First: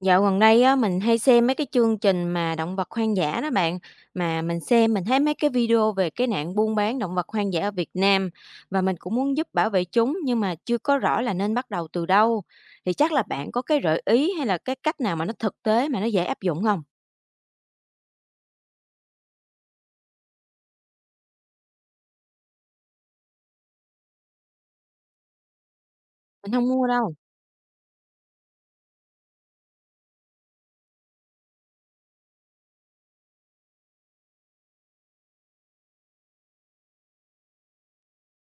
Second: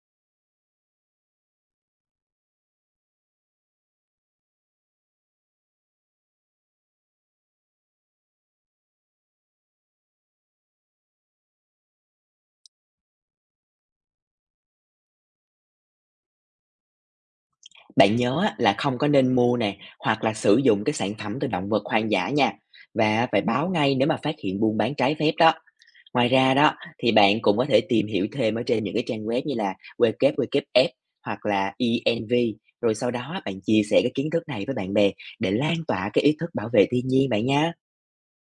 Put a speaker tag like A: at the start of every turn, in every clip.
A: Dạo gần đây á, mình hay xem mấy cái chương trình mà động vật hoang dã đó bạn. Mà mình xem mình thấy mấy cái video về cái nạn buôn bán động vật hoang dã ở Việt Nam và mình cũng muốn giúp bảo vệ chúng nhưng mà chưa có rõ là nên bắt đầu từ đâu. Thì chắc là bạn có cái gợi ý hay là cái cách nào mà nó thực tế mà nó dễ áp dụng không?
B: Bạn nhớ á, là không có nên mua nè, hoặc là sử dụng cái sản phẩm từ động vật hoang dã nha, và phải báo ngay nếu mà phát hiện buôn bán trái phép đó. Ngoài
A: Mình
B: ra
A: không
B: đó,
A: mua
B: thì
A: đâu.
B: bạn cũng có thể tìm hiểu thêm ở trên những cái trang web như là WWF hoặc là ENV, rồi sau đó bạn chia sẻ cái kiến thức này với bạn bè để lan tỏa cái ý thức bảo vệ thiên nhiên bạn nha.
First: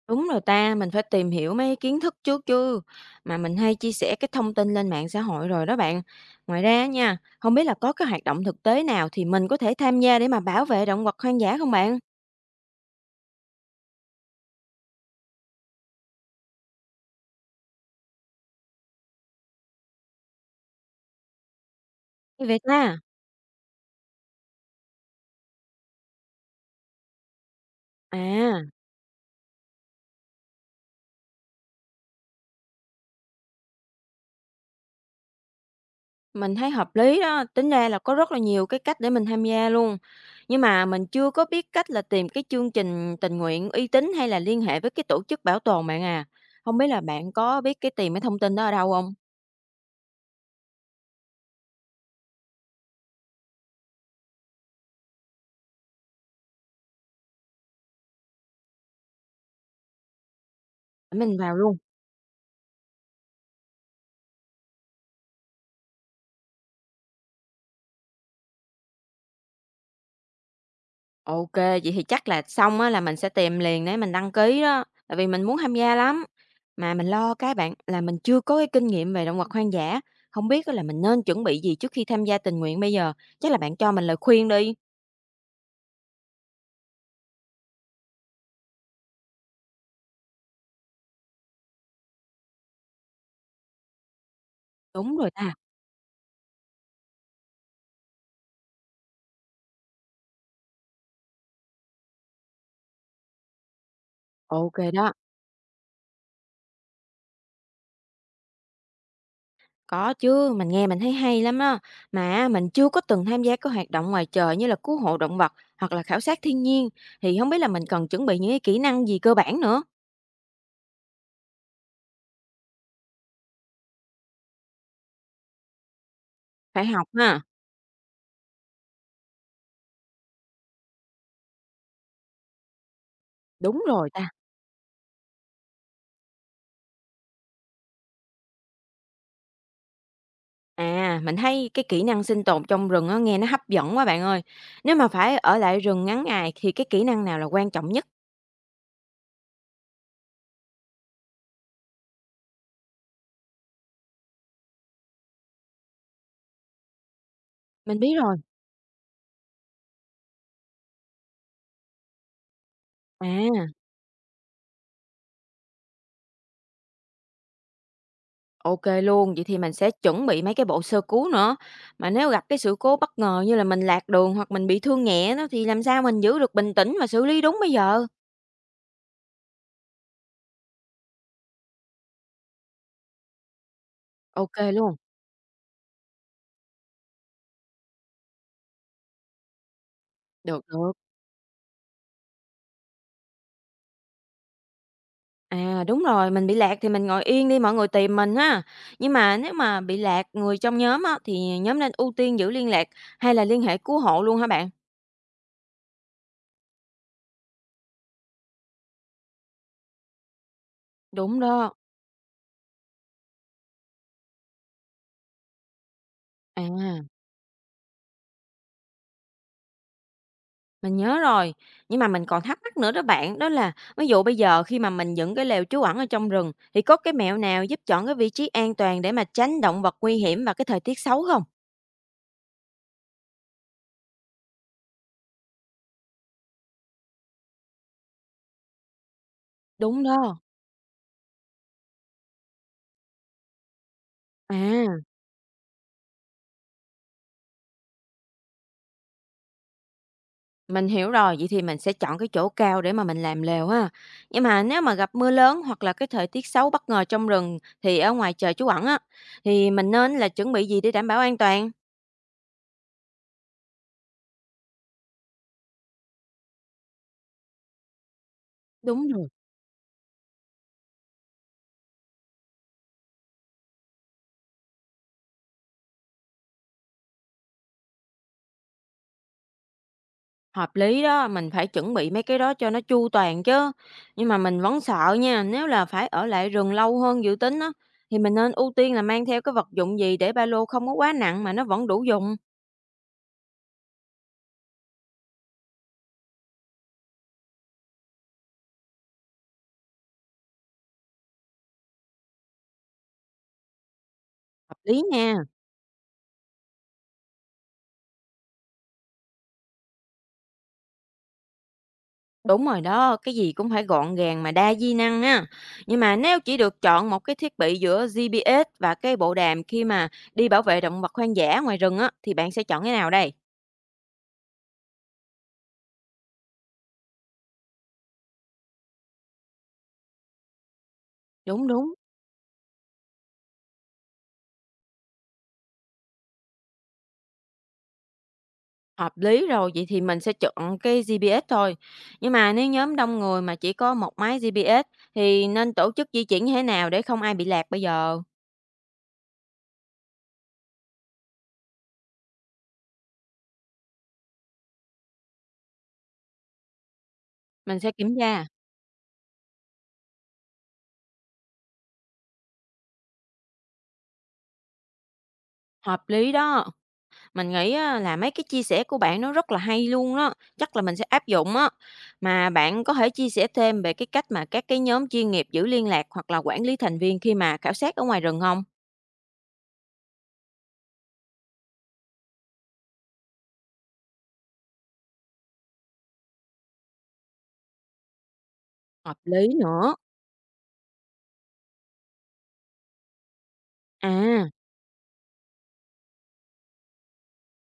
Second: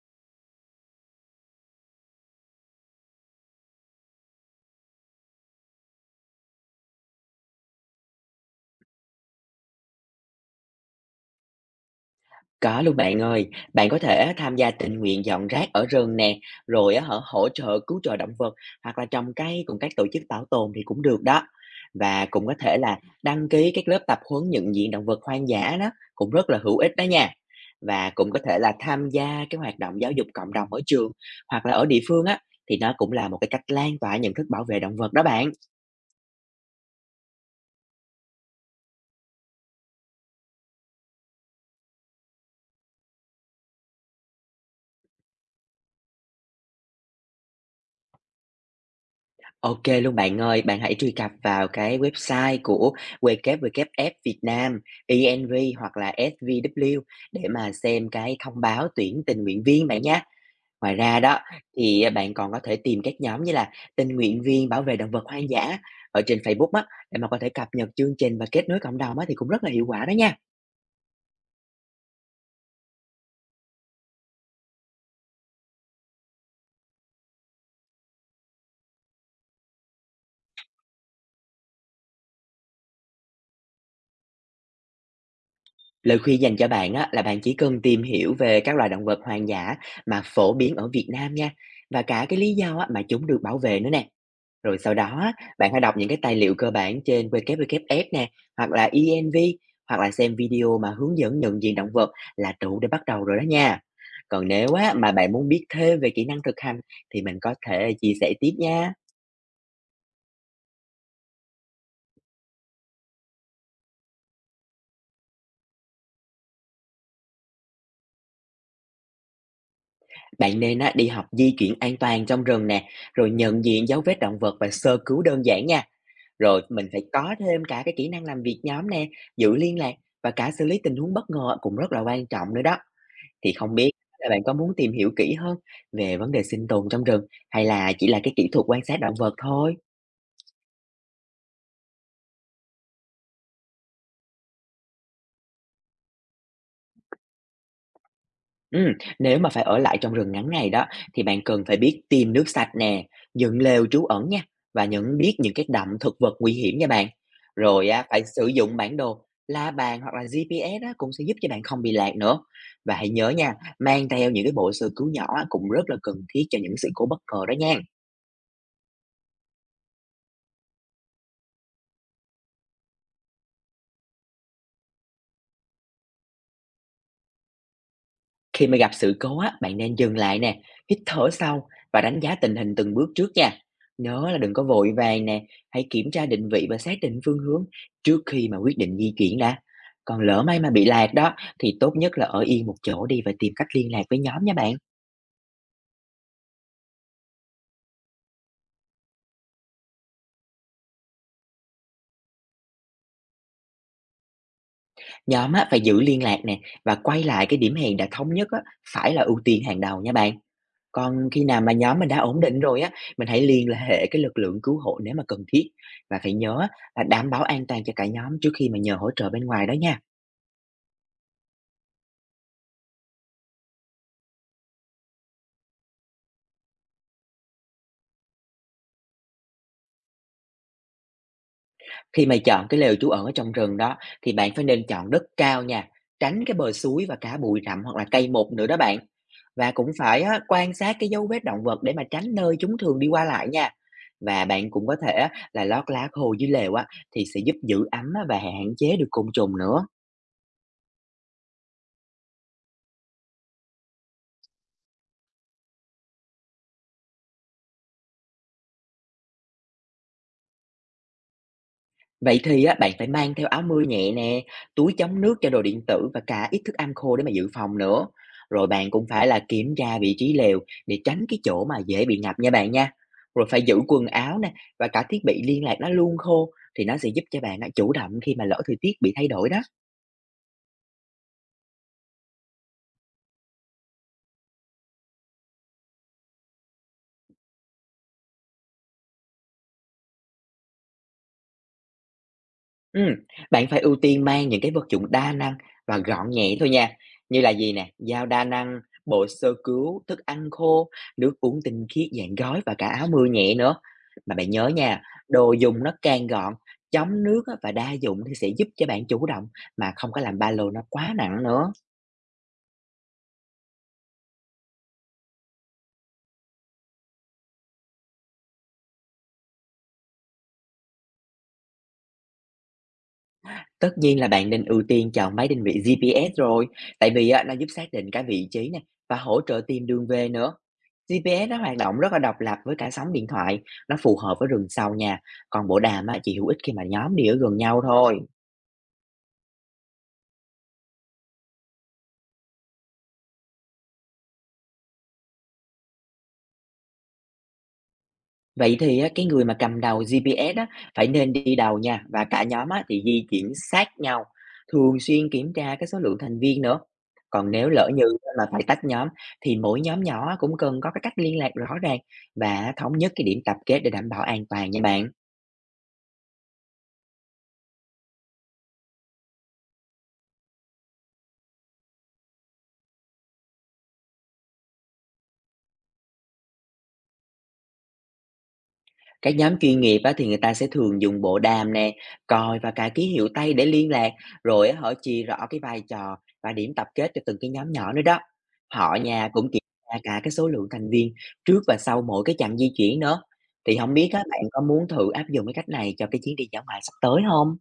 A: Đúng rồi ta, mình phải tìm hiểu mấy cái kiến thức trước chứ. Mà mình hay chia sẻ cái thông tin lên mạng xã hội rồi đó bạn. Ngoài ra nha, không biết là có cái hoạt động thực tế nào thì mình có thể tham gia để mà bảo vệ động vật hoang dã không bạn?
B: Có luôn bạn ơi, bạn có thể tham gia tình nguyện dọn rác ở rừng nè, rồi á hả hỗ trợ cứu trợ động vật hoặc là trồng cây cùng các tổ chức bảo tồn thì cũng được đó. Và
A: Như
B: cũng có
A: vậy
B: thể
A: ta.
B: là đăng ký các lớp tập huấn nhận diện động vật hoang dã đó, cũng rất là hữu ích đó nha. Và cũng có thể
A: À,
B: là tham gia cái hoạt động giáo dục cộng đồng ở trường hoặc là ở địa phương á, thì nó cũng là một cái cách lan tỏa nhận thức bảo vệ động vật đó bạn.
A: mình thấy hợp lý đó, tính ra là có rất là nhiều cái cách để mình tham gia luôn. Nhưng mà mình chưa có biết cách là tìm cái chương trình tình nguyện uy tín hay là liên hệ với cái tổ chức bảo tồn bạn à. Không biết là bạn có biết cái tìm cái thông tin đó ở đâu không?
B: OK luôn bạn ơi, bạn hãy truy cập vào cái website của WWF Việt Nam, ENV hoặc là SVW để mà xem cái thông báo tuyển tình nguyện viên bạn nhé. Ngoài
A: Để
B: ra
A: mình
B: đó
A: vào luôn.
B: thì, bạn còn có thể tìm các nhóm như là tình nguyện viên bảo vệ động vật hoang dã ở trên Facebook á, để mà có thể cập nhật chương trình và kết nối cộng đồng á, thì cũng rất là hiệu quả đó nha.
A: OK, vậy thì chắc là xong á là mình sẽ tìm liền để mình đăng ký đó, tại vì mình muốn tham gia lắm. Mà mình lo cái bạn là mình chưa có cái kinh nghiệm về động vật hoang dã, không biết á là mình nên chuẩn bị gì trước khi tham gia tình nguyện bây giờ? Chắc là bạn cho mình lời khuyên đi.
B: Lời khuyên dành cho bạn á, là bạn chỉ cần tìm hiểu về các loài động vật hoang dã mà phổ biến ở Việt Nam nha, và cả cái lý do á mà chúng được bảo vệ nữa nè. Rồi sau
A: Đúng
B: đó
A: rồi
B: á,
A: ta,
B: bạn hãy đọc những cái tài liệu cơ bản trên WWF nè, hoặc là ENV, hoặc là xem video mà hướng dẫn nhận diện động vật là đủ để bắt đầu rồi đó nha. Còn nếu
A: OK
B: á,
A: đó,
B: mà bạn muốn biết thêm về kỹ năng thực hành thì mình có thể chia sẻ tiếp nha.
A: có chứ, mình nghe mình thấy hay lắm đó. Mà mình chưa có từng tham gia các hoạt động ngoài trời như là cứu hộ động vật hoặc là khảo sát thiên nhiên, thì không biết là mình cần chuẩn bị những cái kỹ năng gì cơ bản nữa?
B: Bạn nên á, đi học di chuyển an toàn trong rừng nè, rồi nhận diện dấu vết động vật và sơ cứu đơn giản nha. Rồi
A: Phải
B: mình phải
A: học
B: có
A: ha.
B: thêm cả cái kỹ năng làm việc nhóm nè, giữ liên lạc và cả xử lý tình huống bất ngờ cũng rất là quan trọng nữa đó. Thì không
A: Đúng
B: biết
A: rồi ta.
B: là bạn có muốn tìm hiểu kỹ hơn về vấn đề sinh tồn trong rừng hay là chỉ là cái kỹ thuật quan sát động vật thôi?
A: À, mình thấy cái kỹ năng sinh tồn trong rừng á, nghe nó hấp dẫn quá bạn ơi. Nếu mà phải ở lại rừng ngắn ngày thì cái kỹ năng nào là quan trọng nhất?
B: Ừ, nếu mà phải ở lại trong rừng ngắn ngày đó thì bạn cần phải biết tìm nước sạch nè, dựng lều trú ẩn nha và nhận biết những cái đậm thực vật nguy hiểm nha bạn. Rồi
A: Mình
B: á,
A: biết
B: phải
A: rồi.
B: sử dụng bản đồ, la bàn hoặc là GPS á, cũng sẽ giúp cho bạn không bị lạc nữa. Và hãy nhớ nha,
A: À,
B: mang theo những cái bộ sơ cứu nhỏ á, cũng rất là cần thiết cho những sự cố bất ngờ đó nha.
A: ok luôn. Vậy thì mình sẽ chuẩn bị mấy cái bộ sơ cứu nữa. Mà nếu gặp cái sự cố bất ngờ như là mình lạc đường hoặc mình bị thương nhẹ đó thì làm sao mình giữ được bình tĩnh và xử lý đúng bây giờ?
B: Khi mà gặp sự cố á, bạn nên dừng lại nè, hít thở sâu và đánh giá tình hình từng bước trước nha. Nhớ là đừng
A: Ok
B: có vội
A: luôn.
B: vàng nè, hãy kiểm tra định vị và xác định phương hướng trước khi mà quyết định di chuyển đã. Còn lỡ may
A: Được,
B: mà bị
A: được.
B: lạc đó, thì tốt nhất là ở yên một chỗ đi và tìm cách liên lạc với nhóm nha bạn.
A: À đúng rồi, mình bị lạc thì mình ngồi yên đi mọi người tìm mình ha. Nhưng mà nếu mà bị lạc người trong nhóm á, thì nhóm nên ưu tiên giữ liên lạc hay là liên hệ cứu hộ luôn hả bạn?
B: Nhóm á, phải giữ liên lạc nè và quay lại cái điểm hẹn đã thống nhất á, phải là ưu tiên hàng đầu nha bạn. Còn
A: Đúng
B: khi nào mà
A: đó.
B: nhóm mình đã ổn định rồi á, mình hãy liên hệ cái lực lượng cứu hộ nếu mà cần thiết. Và phải nhớ
A: À,
B: là đảm bảo an toàn cho cả nhóm trước khi mà nhờ hỗ trợ bên ngoài đó nha.
A: mình nhớ rồi. Nhưng mà mình còn thắc mắc nữa đó bạn, đó là ví dụ bây giờ khi mà mình dựng cái lều trú ẩn ở trong rừng thì có cái mẹo nào giúp chọn cái vị trí an toàn để mà tránh động vật nguy hiểm và cái thời tiết xấu không?
B: Khi mà chọn cái lều trú ẩn ở trong rừng đó, thì bạn phải nên chọn đất cao nha, tránh cái bờ suối và cả bụi rậm hoặc là cây mục nữa đó bạn. Và cũng
A: Đúng
B: phải
A: đó.
B: á, quan sát cái dấu vết động vật để mà tránh nơi chúng thường đi qua lại nha. Và bạn cũng có
A: À,
B: thể á, là lót lá khô dưới lều á, thì sẽ giúp giữ ấm á, và hạn chế được côn trùng nữa.
A: mình hiểu rồi, vậy thì mình sẽ chọn cái chỗ cao để mà mình làm lều ha. Nhưng mà nếu mà gặp mưa lớn hoặc là cái thời tiết xấu bất ngờ trong rừng thì ở ngoài trời trú ẩn á thì mình nên là chuẩn bị gì để đảm bảo an toàn?
B: Vậy thì á, bạn phải mang theo áo mưa nhẹ nè, túi chống nước cho đồ điện tử và cả ít thức ăn khô để mà dự phòng nữa. Rồi bạn cũng
A: Đúng rồi.
B: phải là kiểm tra vị trí lều để tránh cái chỗ mà dễ bị ngập nha bạn nha. Rồi phải giữ quần áo nè và cả thiết bị liên lạc nó luôn khô, thì nó sẽ giúp cho bạn á, chủ động khi mà lỡ thời tiết bị thay đổi đó.
A: Hợp lý đó, mình phải chuẩn bị mấy cái đó cho nó chu toàn chứ. Nhưng mà mình vẫn sợ nha, nếu là phải ở lại rừng lâu hơn dự tính á, thì mình nên ưu tiên là mang theo cái vật dụng gì để ba lô không có quá nặng mà nó vẫn đủ dùng.
B: Ừm, bạn phải ưu tiên mang những cái vật dụng đa năng và gọn nhẹ thôi nha, như là gì nè, dao đa năng, bộ sơ cứu, thức ăn khô, nước uống tinh khiết dạng gói và cả áo mưa nhẹ nữa. Mà bạn nhớ
A: Hợp lý
B: nha,
A: nha.
B: đồ dùng nó càng gọn, chống nước á và đa dụng, thì sẽ giúp cho bạn chủ động mà không có làm ba lô nó quá nặng nữa.
A: Đúng rồi đó, cái gì cũng phải gọn gàng mà đa di năng á. Nhưng mà nếu chỉ được chọn một cái thiết bị giữa GPS và cái bộ đàm khi mà đi bảo vệ động vật hoang dã ngoài rừng á, thì bạn sẽ chọn cái nào đây?
B: Tất nhiên là bạn nên ưu tiên chọn máy định vị GPS rồi, tại vì á, nó giúp xác định cả vị trí nè và hỗ trợ tìm đường về nữa. GPS nó
A: Đúng
B: hoạt
A: đúng.
B: động rất là độc lập với cả sóng điện thoại, nó phù hợp với rừng sâu nha. Còn bộ đàm á, chỉ hữu ích khi mà nhóm đi ở gần nhau thôi.
A: Hợp lý rồi, vậy thì mình sẽ chọn cái GPS thôi. Nhưng mà nếu nhóm đông người mà chỉ có một máy GPS thì nên tổ chức di chuyển như thế nào để không ai bị lạc bây giờ?
B: Vậy thì á, cái người mà cầm đầu GPS á, phải nên đi đầu nha, và cả nhóm á, thì di chuyển sát nhau, thường xuyên kiểm tra cái số lượng thành viên nữa. Còn nếu
A: Mình
B: lỡ
A: sẽ
B: như
A: kiểm
B: mà
A: tra.
B: phải tách nhóm, thì mỗi nhóm nhỏ cũng cần có cái cách liên lạc rõ ràng và thống nhất cái điểm tập kết để đảm bảo an toàn nha bạn.
A: Hợp lý đó. Mình nghĩ á, là mấy cái chia sẻ của bạn nó rất là hay luôn đó. Chắc là mình sẽ áp dụng á. Mà bạn có thể chia sẻ thêm về cái cách mà các cái nhóm chuyên nghiệp giữ liên lạc hoặc là quản lý thành viên khi mà khảo sát ở ngoài rừng không?
B: Các nhóm chuyên nghiệp á, thì người ta sẽ thường dùng bộ đàm nè, còi và cả ký hiệu tay để liên lạc, rồi á, họ chia rõ cái vai trò và điểm tập kết cho từng cái nhóm nhỏ nữa đó. Họ
A: Hợp
B: nhà
A: lý
B: cũng kiểm
A: nữa.
B: tra cả cái số lượng thành viên trước và sau mỗi cái chặng di chuyển nữa. Thì không biết các bạn
A: À.
B: có muốn thử áp dụng cái cách này cho cái chuyến đi dã ngoại sắp tới không?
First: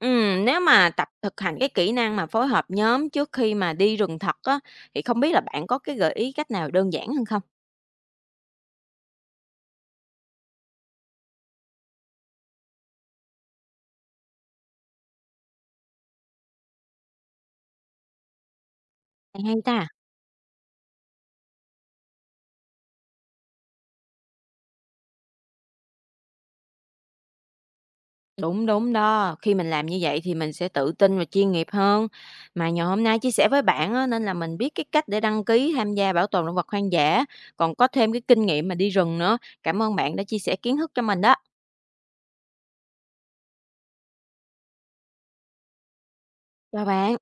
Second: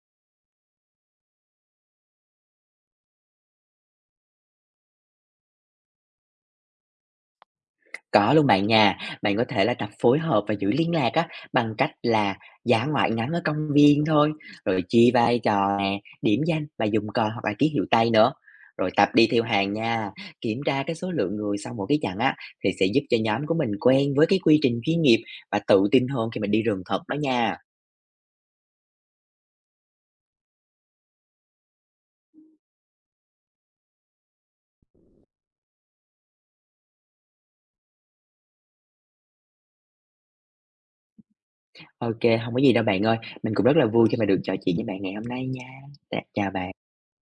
A: Nếu mà tập thực hành cái kỹ năng mà phối hợp nhóm trước khi mà đi rừng thật á, thì không biết là bạn có cái gợi ý cách nào đơn giản hơn không?
B: Có luôn bạn nha, bạn có thể là tập phối hợp và giữ liên lạc á, bằng cách là dã ngoại ngắn ở công viên thôi, rồi chia vai trò nè, điểm danh và dùng cờ hoặc là ký hiệu tay nữa. Rồi tập đi theo
A: Hay hay
B: hàng
A: ta?
B: nha, kiểm tra cái số lượng người sau mỗi cái chặng á, thì sẽ giúp cho nhóm của mình quen với cái quy trình chuyên nghiệp và tự tin hơn khi mà đi rừng thật đó nha.
A: Đúng, đúng đó. Khi mình làm như vậy thì mình sẽ tự tin và chuyên nghiệp hơn. Mà nhờ hôm nay chia sẻ với bạn á, nên là mình biết cái cách để đăng ký tham gia bảo tồn động vật hoang dã, còn có thêm cái kinh nghiệm mà đi rừng nữa. Cảm ơn bạn đã chia sẻ kiến thức cho mình đó.
B: OK, không có gì đâu bạn ơi, mình cũng rất là vui khi mà được trò chuyện với bạn ngày hôm nay nha. T chào
A: Chào
B: bạn.
A: bạn.